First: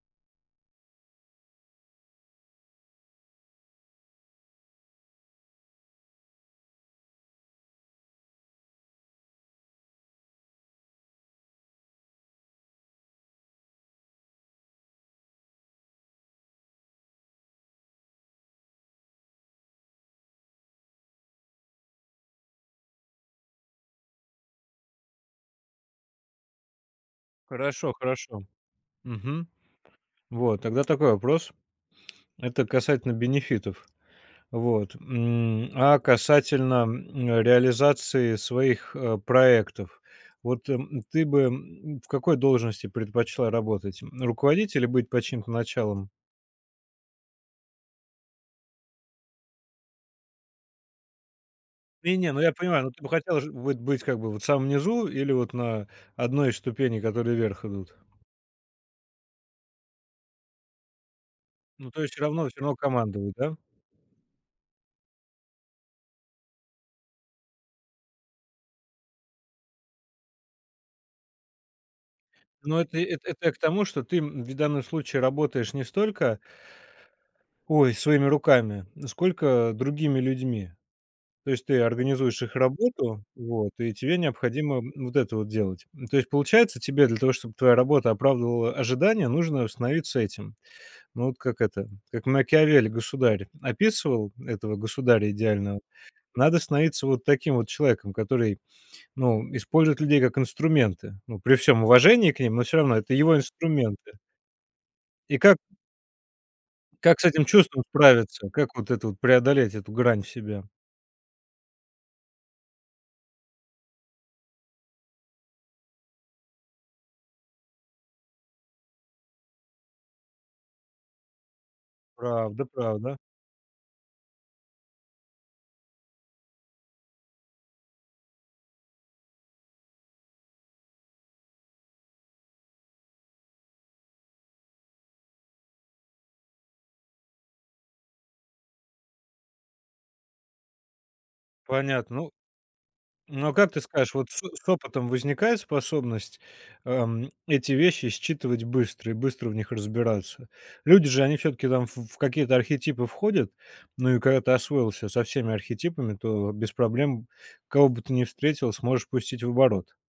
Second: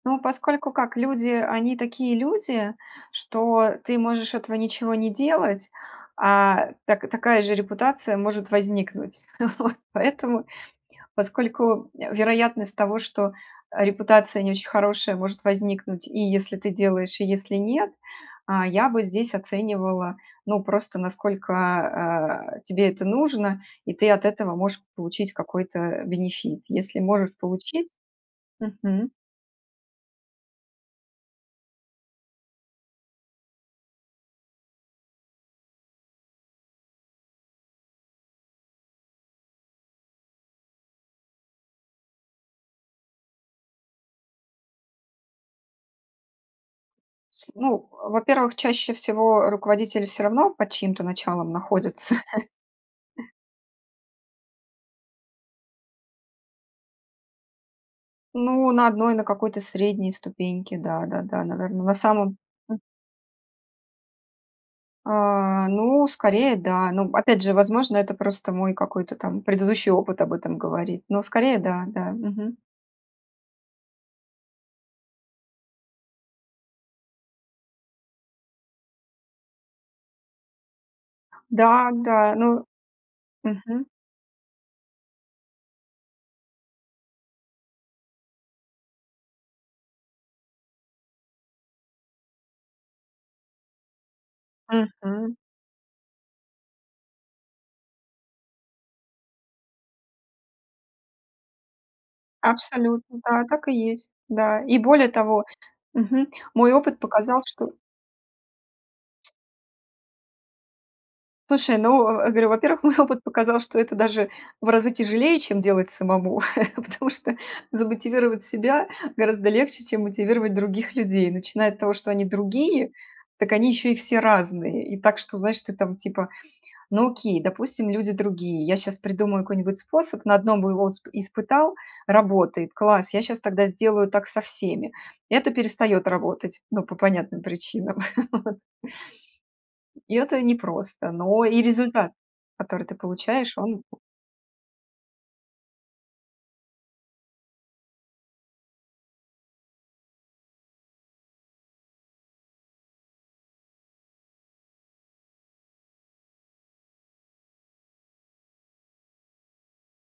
Да. Поскольку, как люди, они такие люди, что ты можешь этого ничего не делать, а так такая же репутация может возникнуть. Вот. Поэтому, поскольку, э, вероятность того, что, э, репутация не очень хорошая может возникнуть и если ты делаешь, и если нет, а, я бы здесь оценивала, ну, просто насколько, э, тебе это нужно и ты от этого можешь получить какой-то бенефит. Если можешь получить Хорошо, хорошо. Мгм. Мгм. Вот. Тогда такой вопрос. Это касательно бенефитов. Вот, м, а, касательно, м, реализации своих, э, проектов? Вот, м, ты бы, м, в какой должности предпочла работать? М, руководителем или быть под чьим-то началом Сл ну, во-первых, чаще всего, э, руководитель всё равно под чьим-то началом находится. Не-не, ну, я понимаю, но ты бы хотела ж вот быть как бы в самом низу или вот на 1 ступени, которые вверх идут? Ну, на 1, на какой-то средней ступеньке. Да-да-да, наверно. Ну, На то есть всё самом, равно всё равно м командовать, да? А, ну, скорее да. Но опять же, возможно, это просто мой какой-то там предыдущий опыт об этом говорит. Но скорее да, да. Мгм. Но это это это я к тому, что ты, м, ведь в данном случае работаешь не столько ой, своими руками, сколько другими людьми. То есть ты Да, да. организуешь их Ну работу, вот, мгм. и тебе необходимо, м, вот это вот делать. Ну, то есть получается, тебе для того, чтоб твоя работа оправдывала ожидания, нужно становиться этим, ну, вот как это, как Макиавелли "Государь" описывал этого государя Мгм. идеального. Надо становиться вот таким вот человеком, который, ну, использует людей как инструменты. Ну, при всём уважении к ним, но всё равно это Абсолютно, его да, так и есть. инструменты. Да и более И того как мгм, мой опыт как с показал, этим что чувством справиться? Как вот это вот преодолеть эту грань в себе? Слушай, ну, э, говорю, во-первых, мой опыт показал, что это даже в разы тяжелее, чем делать самому. Потому что замотивировать себя гораздо легче, чем мотивировать других людей. Начиная от того, что они Правда, другие, правда. так они ещё и все разные. И так, что, знаешь, ты там, типа: "Ну, окей, допустим, люди другие, я щас придумаю какой-нибудь способ, на 1 бы его усп испытал- работает, класс, я щас тогда сделаю так со всеми". Это перестаёт работать, ну, по понятным причинам. Вот. И это непросто. Но и результат, Понятно. Ну который ты ну, а получаешь, как ты он скажешь, вот с с опытом возникает способность, эм, эти вещи считывать быстро и быстро в них разбираться? Люди же, они всё-таки там, ф в какие-то архетипы входят. Ну, и когда ты освоился со всеми архетипами, то без проблем, кого бы ты ни встретил, сможешь пустить в оборот.